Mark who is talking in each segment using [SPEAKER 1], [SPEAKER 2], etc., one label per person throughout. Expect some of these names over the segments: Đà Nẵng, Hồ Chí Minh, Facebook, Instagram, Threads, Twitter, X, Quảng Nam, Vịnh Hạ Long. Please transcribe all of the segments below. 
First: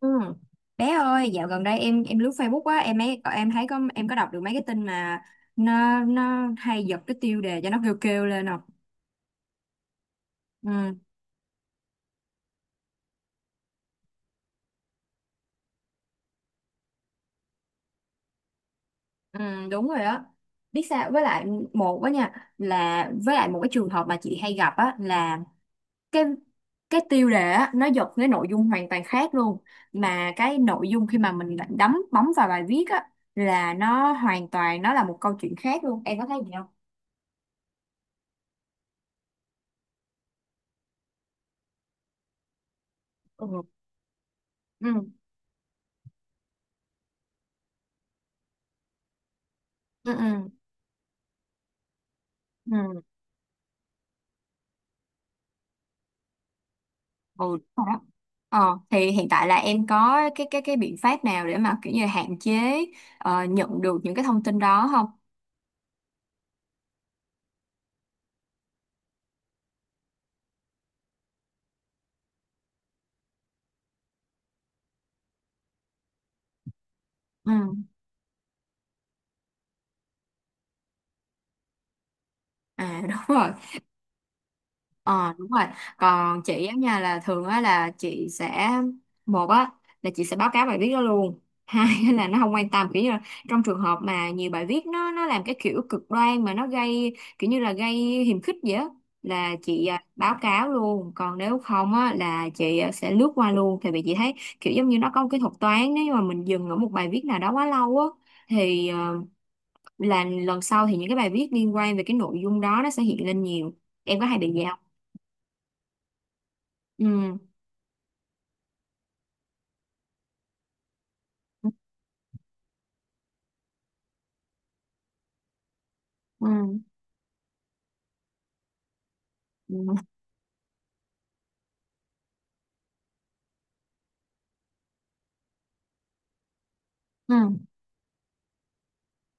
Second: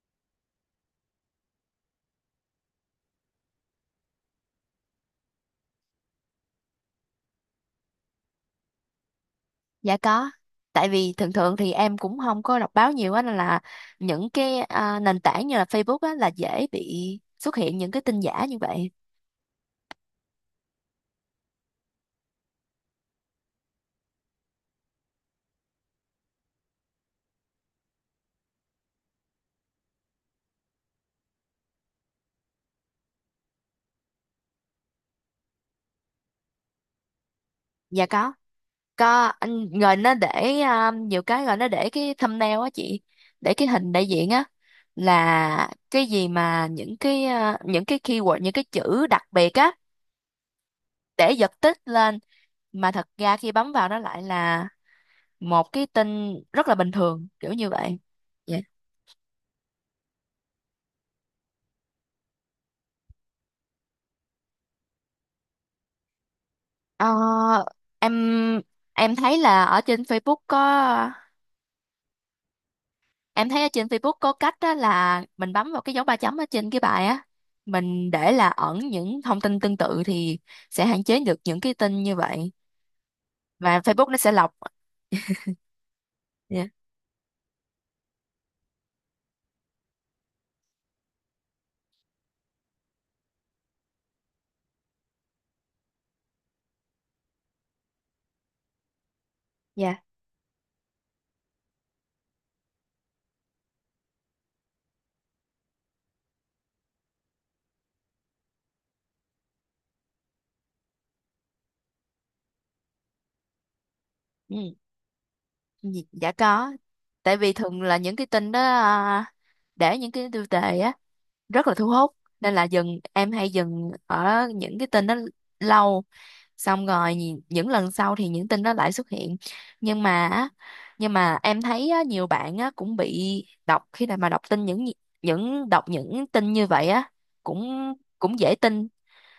[SPEAKER 1] Ừ. Bé ơi, dạo gần đây em lướt Facebook á, em ấy em thấy có đọc được mấy cái tin mà nó hay giật cái tiêu đề cho nó kêu kêu lên không?
[SPEAKER 2] Dạ có. Tại
[SPEAKER 1] Ừ,
[SPEAKER 2] vì thường thường thì em cũng không có đọc báo nhiều á, nên là những nền tảng như là Facebook á là dễ bị xuất hiện những cái tin giả như vậy.
[SPEAKER 1] ừ, đúng rồi á. Biết sao một á nha với lại một cái trường hợp mà chị hay gặp á là cái cái tiêu đề á nó giật cái nội dung hoàn toàn khác luôn, mà cái nội dung khi mà mình lại bấm vào bài viết á là nó hoàn toàn, nó là một câu chuyện khác luôn. Em có thấy gì không?
[SPEAKER 2] Dạ có. Có anh, rồi nó để à, nhiều cái rồi nó để cái thumbnail á chị, để
[SPEAKER 1] Ừ.
[SPEAKER 2] cái hình đại diện á,
[SPEAKER 1] Ừ.
[SPEAKER 2] là cái gì mà những những cái keyword, những cái chữ đặc biệt á
[SPEAKER 1] Ừ.
[SPEAKER 2] để giật tít lên, mà
[SPEAKER 1] Ừ.
[SPEAKER 2] thật ra khi bấm vào nó lại là một cái tin rất là bình thường
[SPEAKER 1] Ừ,
[SPEAKER 2] kiểu như
[SPEAKER 1] đúng rồi
[SPEAKER 2] vậy.
[SPEAKER 1] đó.
[SPEAKER 2] Dạ.
[SPEAKER 1] Ờ, thì hiện tại là em có cái biện pháp nào để mà kiểu như hạn chế, nhận được những cái thông tin đó không?
[SPEAKER 2] Ờ, em em thấy là ở trên Facebook có, em thấy ở trên Facebook có cách đó là mình bấm vào cái dấu ba chấm ở trên cái bài á,
[SPEAKER 1] Ừ.
[SPEAKER 2] mình để là ẩn những thông tin tương tự thì sẽ hạn chế được những cái tin như vậy,
[SPEAKER 1] À đúng rồi.
[SPEAKER 2] và Facebook nó sẽ lọc.
[SPEAKER 1] Ờ đúng rồi. Còn chị
[SPEAKER 2] Dạ.
[SPEAKER 1] á nha là thường á là chị sẽ một á là chị sẽ báo cáo bài viết đó luôn. Hai á là nó không quan tâm, kiểu như là trong trường hợp mà nhiều bài viết nó làm cái kiểu cực đoan mà nó gây kiểu như là gây hiềm khích vậy á là chị
[SPEAKER 2] dạ
[SPEAKER 1] báo cáo luôn. Còn nếu không á là chị sẽ lướt qua luôn, tại vì chị thấy kiểu giống như nó có một cái thuật toán, nếu như mà mình dừng ở một bài viết nào đó quá lâu á thì là lần sau thì những cái bài viết liên quan về cái nội dung đó nó sẽ hiện lên nhiều. Em có hay bị vậy
[SPEAKER 2] ừ.
[SPEAKER 1] không?
[SPEAKER 2] dạ dạ có, tại
[SPEAKER 1] Ừ.
[SPEAKER 2] vì thường là những cái tin đó để những cái tiêu đề á rất
[SPEAKER 1] Ừ,
[SPEAKER 2] là thu hút, nên là em hay dừng ở những cái tin đó lâu, xong rồi những lần sau thì những tin đó lại xuất hiện.
[SPEAKER 1] ừ,
[SPEAKER 2] nhưng mà á- nhưng mà em thấy á, nhiều bạn á, cũng bị đọc khi mà đọc những tin như vậy á,
[SPEAKER 1] ừ,
[SPEAKER 2] cũng cũng dễ tin,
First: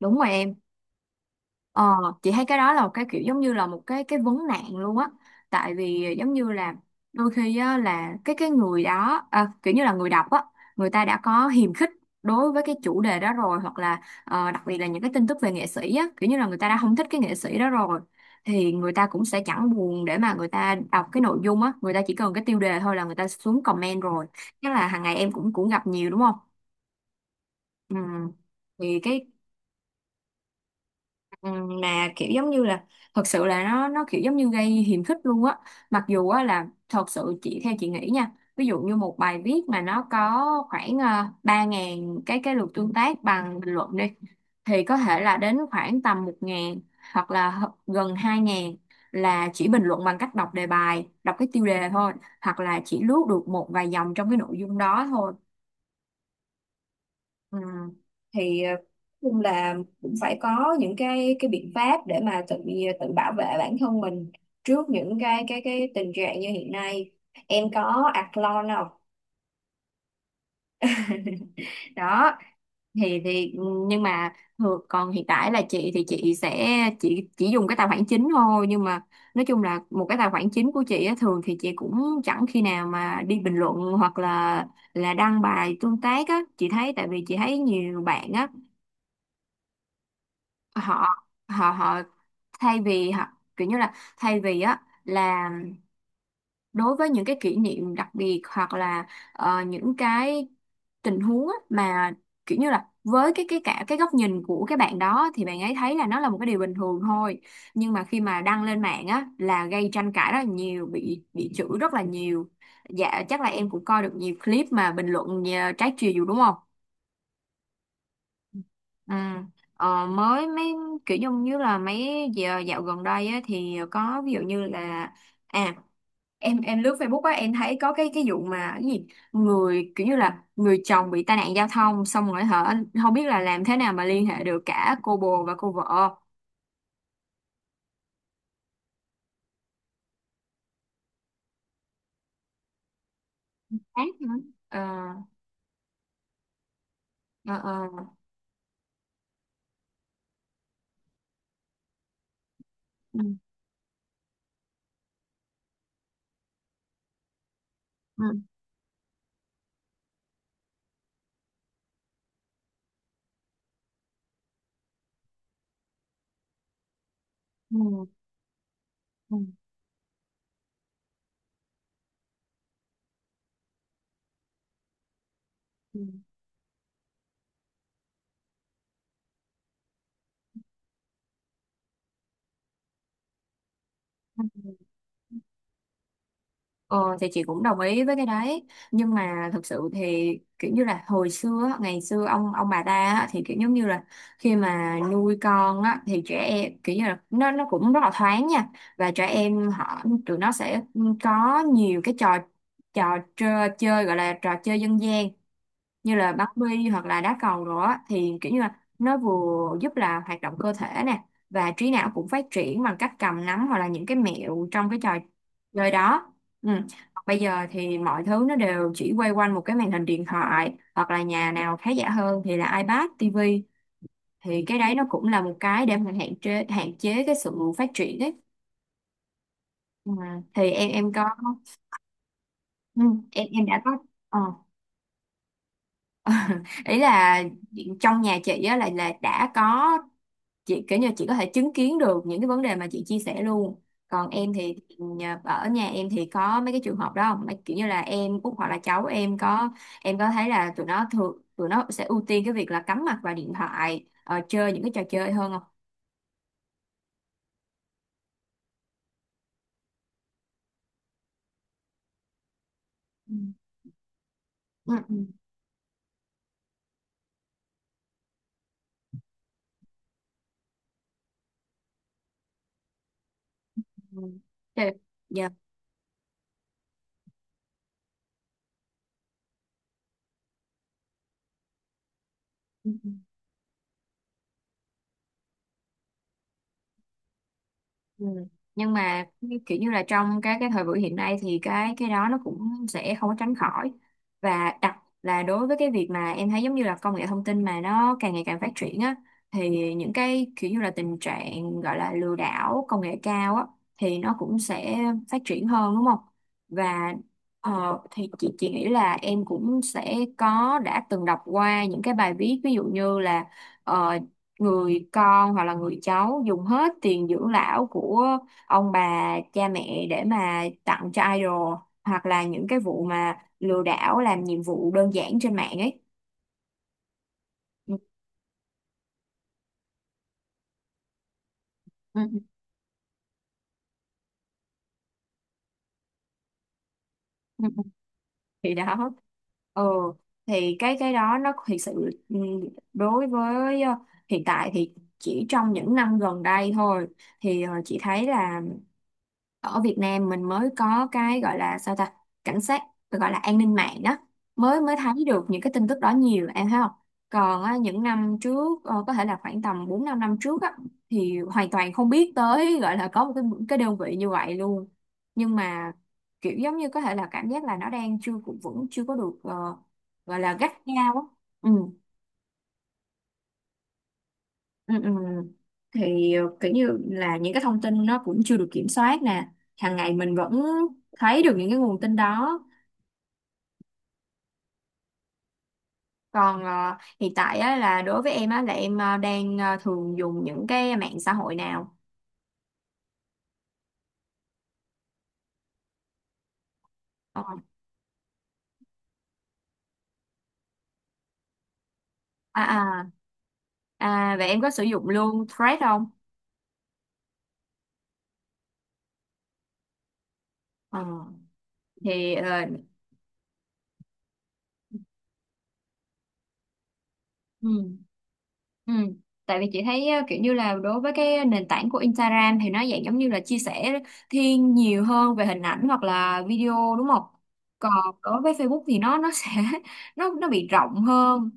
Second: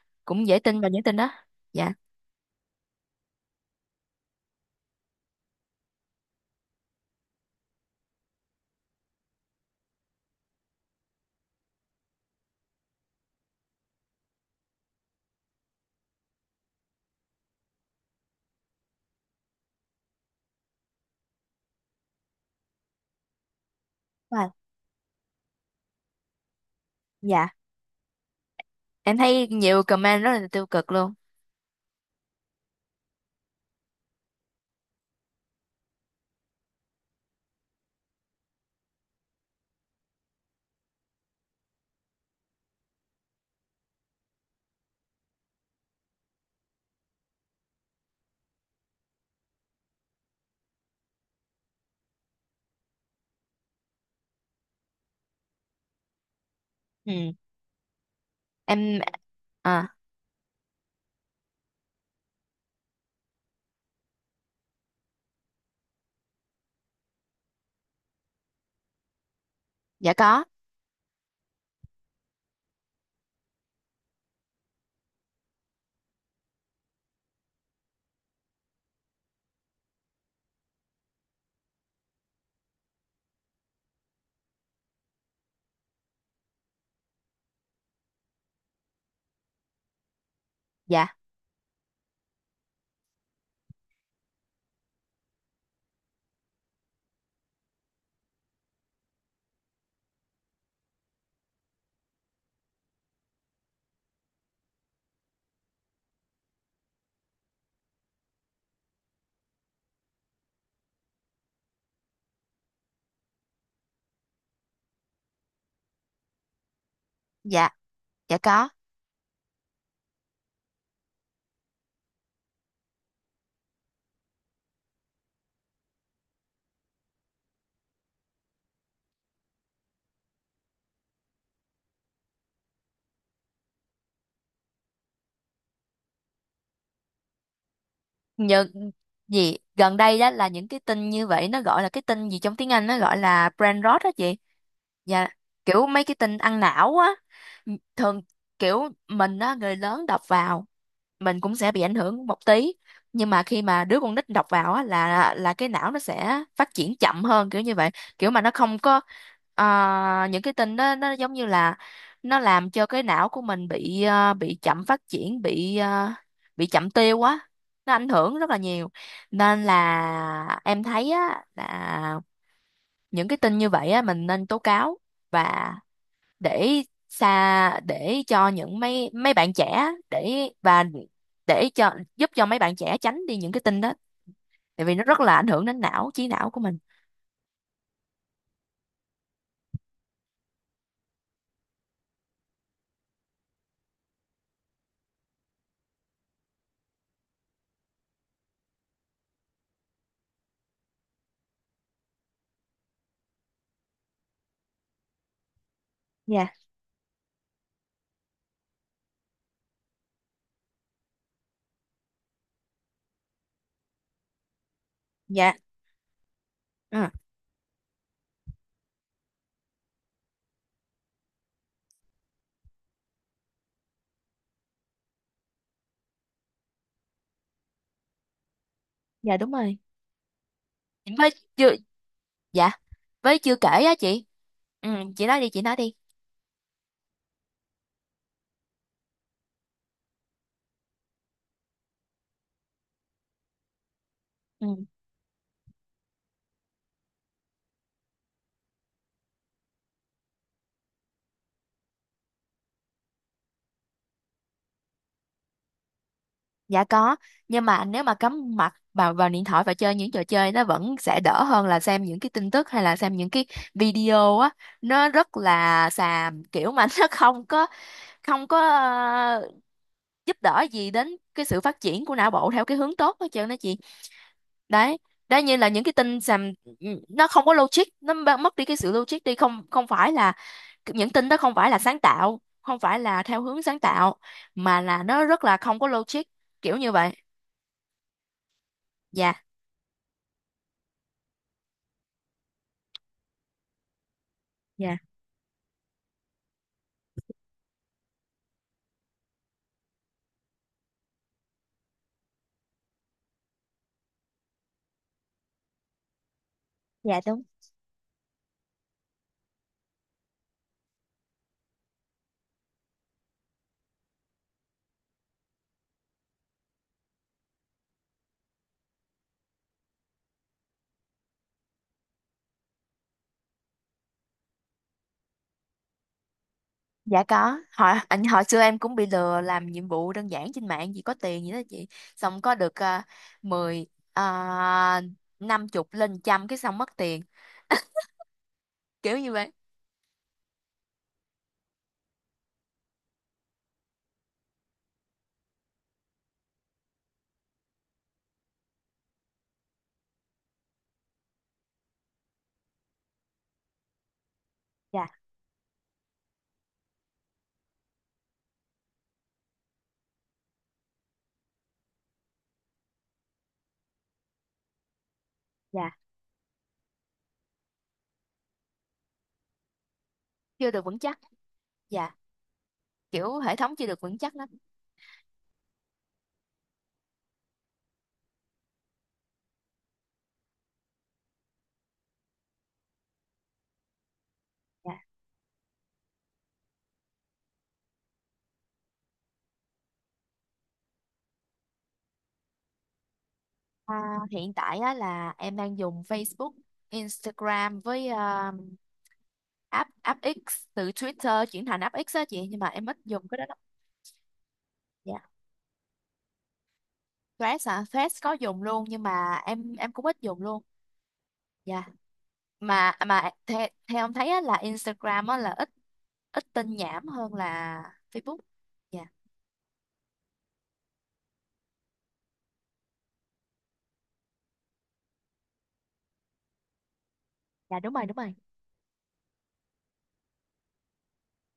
[SPEAKER 1] đúng rồi
[SPEAKER 2] cũng
[SPEAKER 1] em.
[SPEAKER 2] dễ tin vào những tin đó. Dạ.
[SPEAKER 1] ờ, chị thấy cái đó là một cái kiểu giống như là một cái vấn nạn luôn á, tại vì giống như là đôi khi á, là cái người đó kiểu như là người đọc á, người ta đã có hiềm khích đối với cái chủ đề đó rồi, hoặc là đặc biệt là những cái tin tức về nghệ sĩ á, kiểu như là người ta đã không thích cái nghệ sĩ đó rồi thì người ta cũng sẽ chẳng buồn để mà người ta đọc cái nội dung á, người ta chỉ cần cái tiêu đề thôi là người ta xuống comment rồi.
[SPEAKER 2] Wow.
[SPEAKER 1] Chắc là hàng ngày em cũng cũng gặp nhiều đúng không.
[SPEAKER 2] Dạ.
[SPEAKER 1] Ừ thì
[SPEAKER 2] Em
[SPEAKER 1] cái,
[SPEAKER 2] thấy nhiều comment rất là tiêu cực luôn.
[SPEAKER 1] Ừ, mà kiểu giống như là thật sự là nó kiểu giống như gây hiềm khích luôn á, mặc dù á là thật sự chị, theo chị nghĩ nha, ví dụ như một bài viết mà nó có khoảng 3.000 cái lượt tương tác bằng bình luận đi, thì có thể là đến khoảng tầm 1.000 hoặc là gần 2.000 là chỉ bình luận bằng cách đọc đề bài, đọc cái tiêu đề thôi, hoặc là chỉ lướt được một vài dòng trong cái nội dung đó thôi.
[SPEAKER 2] Ừ.
[SPEAKER 1] À, thì
[SPEAKER 2] Em.
[SPEAKER 1] chung là
[SPEAKER 2] À.
[SPEAKER 1] cũng phải có những cái biện pháp để mà tự, tự bảo vệ bản thân mình trước những cái tình trạng như hiện nay. Em có Athlon không?
[SPEAKER 2] Dạ có.
[SPEAKER 1] Đó thì nhưng mà thường, còn hiện tại là chị thì chị chỉ dùng cái tài khoản chính thôi, nhưng mà nói chung là một cái tài khoản chính của chị á, thường thì chị cũng chẳng khi nào mà đi bình luận hoặc là đăng bài tương tác á, chị thấy. Tại vì chị thấy nhiều bạn á, họ
[SPEAKER 2] dạ
[SPEAKER 1] họ họ thay vì hoặc kiểu như là, thay vì á là đối với những cái kỷ niệm đặc biệt hoặc là những cái tình huống á, mà kiểu như là với cái cả cái góc nhìn của cái bạn đó thì bạn ấy thấy là nó là một cái điều bình thường thôi, nhưng mà khi mà đăng lên mạng á là gây tranh cãi rất là nhiều, bị chửi rất là nhiều. Dạ chắc là em cũng coi được nhiều clip mà bình luận trái chiều đúng không.
[SPEAKER 2] dạ dạ có.
[SPEAKER 1] Ừ. Ờ, mới mấy kiểu giống như là mấy giờ dạo gần đây á, thì có ví dụ như là à em lướt Facebook á, em thấy có cái vụ mà cái gì, người kiểu như là người chồng bị tai nạn giao thông xong rồi hả, không biết là làm thế nào mà liên hệ được cả cô bồ và cô vợ.
[SPEAKER 2] Nhờ gì gần đây đó, là những cái tin như vậy nó gọi là cái tin gì, trong tiếng Anh nó gọi là brain rot
[SPEAKER 1] Ác
[SPEAKER 2] đó
[SPEAKER 1] hả?
[SPEAKER 2] chị.
[SPEAKER 1] ờ
[SPEAKER 2] Dạ, kiểu mấy cái tin ăn não á.
[SPEAKER 1] ờ.
[SPEAKER 2] Thường kiểu mình á, người lớn đọc vào mình cũng sẽ bị ảnh hưởng một tí,
[SPEAKER 1] Ừ.
[SPEAKER 2] nhưng mà khi mà đứa con nít đọc vào á là cái não nó sẽ phát triển chậm hơn kiểu như vậy.
[SPEAKER 1] Ừ.
[SPEAKER 2] Kiểu mà nó không có những cái tin đó nó giống như là nó làm cho cái não của mình bị bị chậm phát triển, bị bị chậm tiêu á,
[SPEAKER 1] Ừ.
[SPEAKER 2] nó ảnh hưởng rất là nhiều.
[SPEAKER 1] Ừ.
[SPEAKER 2] Nên là em thấy á là những cái tin như vậy á mình nên tố cáo, và
[SPEAKER 1] Ừ.
[SPEAKER 2] để xa, để cho những mấy mấy bạn trẻ, để và để cho giúp cho mấy bạn trẻ tránh đi những cái tin đó,
[SPEAKER 1] Ừ.
[SPEAKER 2] tại vì nó rất là ảnh hưởng đến trí não của mình.
[SPEAKER 1] Ờ, thì chị cũng đồng ý với cái đấy, nhưng mà thực sự thì kiểu như là hồi xưa á, ngày xưa ông bà ta á, thì kiểu giống như là khi mà nuôi con á, thì trẻ em kiểu như là nó cũng rất là thoáng nha, và trẻ em, họ, tụi nó sẽ có nhiều cái trò, chơi, gọi là trò chơi dân gian, như là bắn
[SPEAKER 2] Dạ.
[SPEAKER 1] bi hoặc là đá cầu đó, thì kiểu như là nó vừa giúp là hoạt động cơ thể nè, và trí não cũng phát triển bằng cách cầm nắm hoặc là những cái mẹo trong cái trò
[SPEAKER 2] Dạ.
[SPEAKER 1] chơi đó. Ừ.
[SPEAKER 2] Ừ.
[SPEAKER 1] Bây giờ thì mọi thứ nó đều chỉ quay quanh một cái màn hình điện thoại, hoặc là nhà nào khá giả hơn thì là iPad, TV, thì cái đấy nó cũng là một cái để mình hạn chế cái sự phát triển ấy.
[SPEAKER 2] Dạ đúng rồi.
[SPEAKER 1] Ừ. Thì em có,
[SPEAKER 2] Với chưa. Dạ,
[SPEAKER 1] ừ,
[SPEAKER 2] với
[SPEAKER 1] em
[SPEAKER 2] chưa
[SPEAKER 1] em
[SPEAKER 2] kể
[SPEAKER 1] đã
[SPEAKER 2] á
[SPEAKER 1] có,
[SPEAKER 2] chị.
[SPEAKER 1] ờ.
[SPEAKER 2] Ừ, chị nói đi, chị nói đi.
[SPEAKER 1] Ý là trong nhà chị á là đã có, chị kiểu như chị có thể chứng kiến được những cái vấn đề mà chị chia sẻ luôn. Còn em thì
[SPEAKER 2] Ừ.
[SPEAKER 1] ở nhà em thì có mấy cái trường hợp đó không? Kiểu như là em út hoặc là cháu em có, em có thấy là tụi nó sẽ ưu tiên cái việc là cắm mặt vào điện thoại, chơi những cái trò chơi hơn không?
[SPEAKER 2] Dạ có, nhưng mà nếu mà cắm mặt vào vào điện thoại và chơi những trò chơi nó vẫn sẽ đỡ hơn là xem những cái tin tức, hay là xem những
[SPEAKER 1] Ừ.
[SPEAKER 2] cái video á,
[SPEAKER 1] Ừ.
[SPEAKER 2] nó
[SPEAKER 1] Ừ.
[SPEAKER 2] rất là xàm kiểu mà nó không có, không có ờ, giúp đỡ gì đến cái sự phát triển của não bộ theo cái hướng tốt hết trơn đó chị.
[SPEAKER 1] Ừ.
[SPEAKER 2] Đấy, đó như là những cái tin xàm, ừ, nó không có logic, mất đi cái sự logic đi. Không không phải là những tin đó không phải là sáng tạo, không
[SPEAKER 1] Dạ.
[SPEAKER 2] phải là theo hướng sáng tạo, mà là nó rất là không có logic kiểu như vậy.
[SPEAKER 1] Ừ. Nhưng mà
[SPEAKER 2] Dạ.
[SPEAKER 1] kiểu như là trong cái thời buổi hiện nay thì cái đó nó cũng sẽ không có tránh khỏi, và là đối với cái việc mà em thấy giống như là công nghệ thông tin mà nó càng ngày càng phát triển á, thì những cái kiểu như là tình trạng gọi là lừa đảo công nghệ cao á thì nó cũng sẽ phát triển hơn đúng không? Và
[SPEAKER 2] Dạ đúng.
[SPEAKER 1] thì chị nghĩ là em cũng sẽ có, đã từng đọc qua những cái bài viết ví dụ như là ờ, người con hoặc là người cháu dùng hết tiền dưỡng lão của ông bà cha mẹ để mà tặng cho idol, hoặc là những cái vụ mà lừa đảo làm nhiệm vụ đơn giản trên mạng ấy.
[SPEAKER 2] Dạ có.
[SPEAKER 1] Ừ,
[SPEAKER 2] Hồi hồi xưa em cũng bị lừa làm nhiệm vụ đơn giản trên mạng gì có tiền gì đó chị.
[SPEAKER 1] ừ,
[SPEAKER 2] Xong có được uh, 10 à, 50 lên trăm cái xong mất tiền.
[SPEAKER 1] ừ. Thì đó,
[SPEAKER 2] Kiểu như vậy.
[SPEAKER 1] ừ thì cái đó nó thực sự, ừ, đối với hiện tại thì chỉ trong những năm gần đây thôi thì chị thấy là ở Việt Nam mình mới có cái gọi là sao ta, cảnh sát, gọi là an ninh mạng đó, mới mới
[SPEAKER 2] Dạ,
[SPEAKER 1] thấy được những cái tin tức đó nhiều em thấy không. Còn á, những năm trước có thể là khoảng tầm 4 5 năm trước á, thì hoàn toàn không biết tới, gọi là có một cái đơn vị như vậy luôn, nhưng
[SPEAKER 2] dạ.
[SPEAKER 1] mà kiểu giống như có thể là cảm giác là nó đang chưa cũng vững, chưa có được gọi là
[SPEAKER 2] Chưa
[SPEAKER 1] gắt
[SPEAKER 2] được vững
[SPEAKER 1] gao
[SPEAKER 2] chắc.
[SPEAKER 1] á. Ừ.
[SPEAKER 2] Dạ. Kiểu hệ thống chưa được vững chắc lắm.
[SPEAKER 1] Ừ, ừ. Thì kiểu như là những cái thông tin nó cũng chưa được kiểm soát nè, hàng ngày mình vẫn thấy được những cái nguồn tin đó.
[SPEAKER 2] Dạ.
[SPEAKER 1] Còn hiện tại á, là đối với em á là em đang thường dùng những cái mạng xã hội nào?
[SPEAKER 2] À, hiện tại á, là em đang dùng Facebook,
[SPEAKER 1] Ờ,
[SPEAKER 2] Instagram với à, app app X, từ Twitter chuyển thành app X á chị, nhưng
[SPEAKER 1] à
[SPEAKER 2] mà em ít
[SPEAKER 1] à
[SPEAKER 2] dùng cái đó lắm.
[SPEAKER 1] à vậy em có sử dụng
[SPEAKER 2] Dạ.
[SPEAKER 1] luôn Thread không?
[SPEAKER 2] Threads hả? Threads có dùng luôn nhưng mà em cũng ít dùng luôn.
[SPEAKER 1] Ờ,
[SPEAKER 2] Dạ.
[SPEAKER 1] thì
[SPEAKER 2] Mà theo ông thấy á, là Instagram á, là ít ít tin nhảm hơn
[SPEAKER 1] Ừ.
[SPEAKER 2] là Facebook.
[SPEAKER 1] Ừ.
[SPEAKER 2] Dạ.
[SPEAKER 1] Tại vì chị thấy kiểu như là đối với cái nền tảng của Instagram thì nó dạng giống như là chia sẻ thiên nhiều hơn về hình ảnh hoặc là video đúng không?
[SPEAKER 2] Dạ
[SPEAKER 1] Còn
[SPEAKER 2] đúng rồi, đúng rồi.
[SPEAKER 1] đối với Facebook thì nó sẽ nó bị rộng hơn,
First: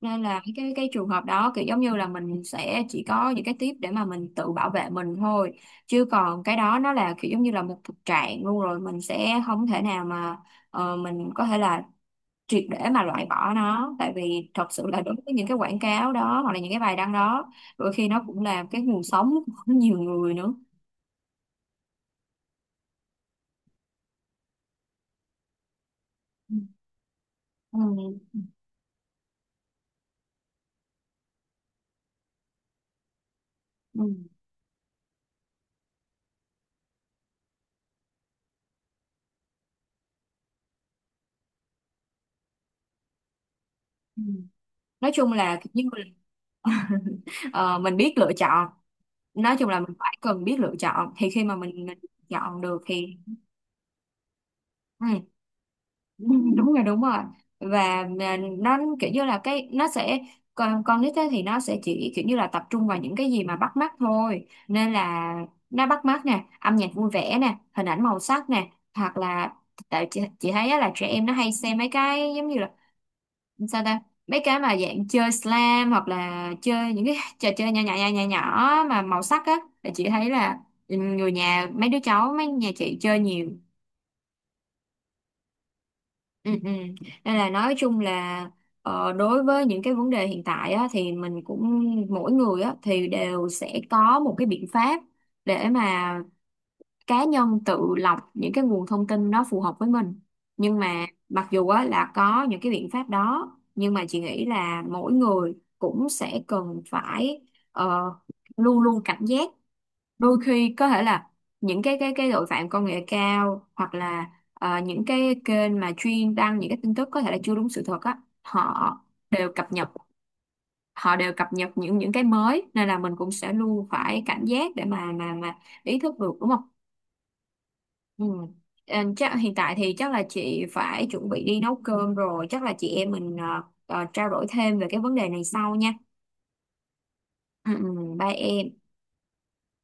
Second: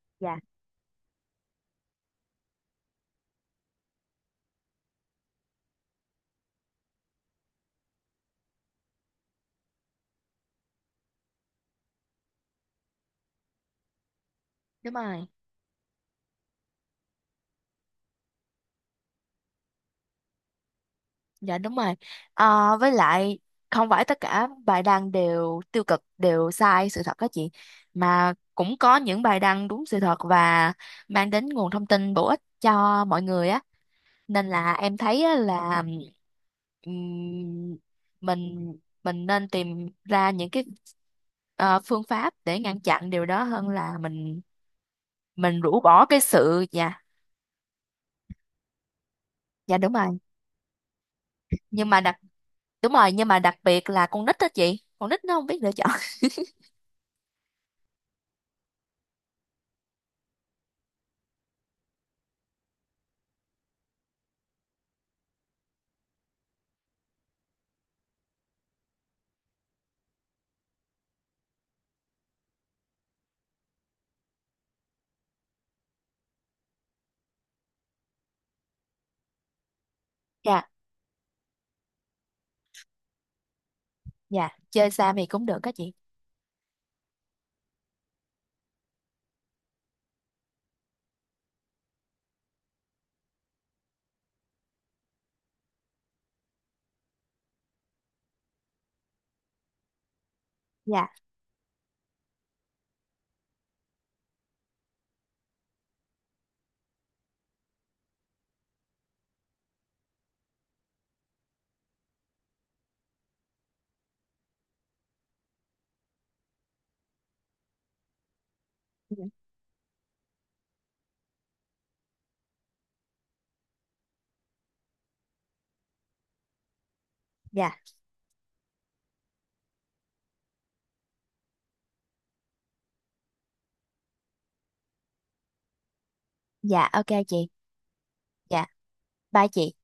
[SPEAKER 1] nên
[SPEAKER 2] Dạ,
[SPEAKER 1] là cái trường hợp đó kiểu giống như là mình sẽ chỉ có những cái tip để mà mình tự bảo vệ mình thôi, chứ còn cái đó nó là kiểu giống như là một thực trạng luôn rồi, mình sẽ không thể nào mà mình có thể là triệt để mà loại bỏ nó, tại vì thật sự
[SPEAKER 2] đúng
[SPEAKER 1] là đối
[SPEAKER 2] rồi.
[SPEAKER 1] với những cái quảng cáo đó hoặc là những cái bài đăng đó, đôi khi nó cũng là cái nguồn sống của nhiều người nữa.
[SPEAKER 2] Dạ đúng rồi. Ờ, với lại không phải tất cả bài đăng đều tiêu cực, đều
[SPEAKER 1] Ừ.
[SPEAKER 2] sai sự thật các chị, mà
[SPEAKER 1] Ừ.
[SPEAKER 2] cũng có những bài đăng đúng sự thật và mang đến nguồn thông tin bổ ích cho mọi người á.
[SPEAKER 1] Ừ.
[SPEAKER 2] Nên là em thấy á là, ừm, mình mình nên tìm ra những cái, ờ, phương pháp để ngăn chặn điều đó hơn là
[SPEAKER 1] Ừ. Nói chung là
[SPEAKER 2] mình
[SPEAKER 1] kiểu
[SPEAKER 2] rũ
[SPEAKER 1] như là
[SPEAKER 2] bỏ cái sự. Dạ.
[SPEAKER 1] ờ, mình biết lựa chọn, nói chung
[SPEAKER 2] Dạ
[SPEAKER 1] là
[SPEAKER 2] đúng
[SPEAKER 1] mình
[SPEAKER 2] rồi,
[SPEAKER 1] phải cần biết lựa chọn, thì khi mà mình
[SPEAKER 2] nhưng
[SPEAKER 1] mình
[SPEAKER 2] mà đặc
[SPEAKER 1] chọn được
[SPEAKER 2] đúng rồi,
[SPEAKER 1] thì,
[SPEAKER 2] nhưng mà đặc biệt là con nít đó chị,
[SPEAKER 1] ừ.
[SPEAKER 2] con nít nó không biết lựa chọn
[SPEAKER 1] Ừ, đúng rồi đúng rồi, và mà nó kiểu như là cái nó sẽ, con nít ấy thì nó sẽ chỉ kiểu như là tập trung vào những cái gì mà bắt mắt thôi, nên là nó bắt mắt nè, âm nhạc vui vẻ nè, hình ảnh màu sắc nè, hoặc là tại chị thấy á là trẻ em nó hay xem mấy cái giống như là sao ta, mấy cái mà dạng chơi slam hoặc là chơi những cái trò chơi nhỏ nhỏ nhỏ nhỏ nhỏ mà màu sắc á, thì chị thấy là,
[SPEAKER 2] dạ.
[SPEAKER 1] ừ, người nhà mấy đứa cháu mấy nhà chị chơi nhiều.
[SPEAKER 2] Dạ chơi xa thì cũng được đó chị.
[SPEAKER 1] Ừ, ừ. Nên là nói chung là đối với những cái vấn đề hiện tại á, thì mình cũng, mỗi người á, thì đều sẽ có một cái biện pháp để mà cá nhân tự lọc những cái nguồn thông tin nó phù hợp với mình. Nhưng mà
[SPEAKER 2] dạ
[SPEAKER 1] mặc dù á, là có những cái biện pháp đó nhưng mà chị nghĩ là mỗi người cũng sẽ cần phải ờ, luôn luôn cảnh giác, đôi khi có thể là những cái tội phạm công nghệ cao hoặc là những cái kênh mà chuyên đăng những cái tin tức có thể là chưa đúng sự thật á, họ
[SPEAKER 2] dạ
[SPEAKER 1] đều cập nhật, họ đều cập nhật những cái mới, nên là mình cũng sẽ luôn phải cảnh giác để mà mà ý thức được đúng không?
[SPEAKER 2] dạ
[SPEAKER 1] Ừ. Ờ, chắc hiện tại thì chắc là chị phải chuẩn bị đi nấu cơm rồi, chắc là chị em mình trao đổi thêm về cái vấn đề này sau nha.
[SPEAKER 2] dạ, ok chị.
[SPEAKER 1] Ừ, ừ, bye
[SPEAKER 2] Dạ,
[SPEAKER 1] em.
[SPEAKER 2] bye chị.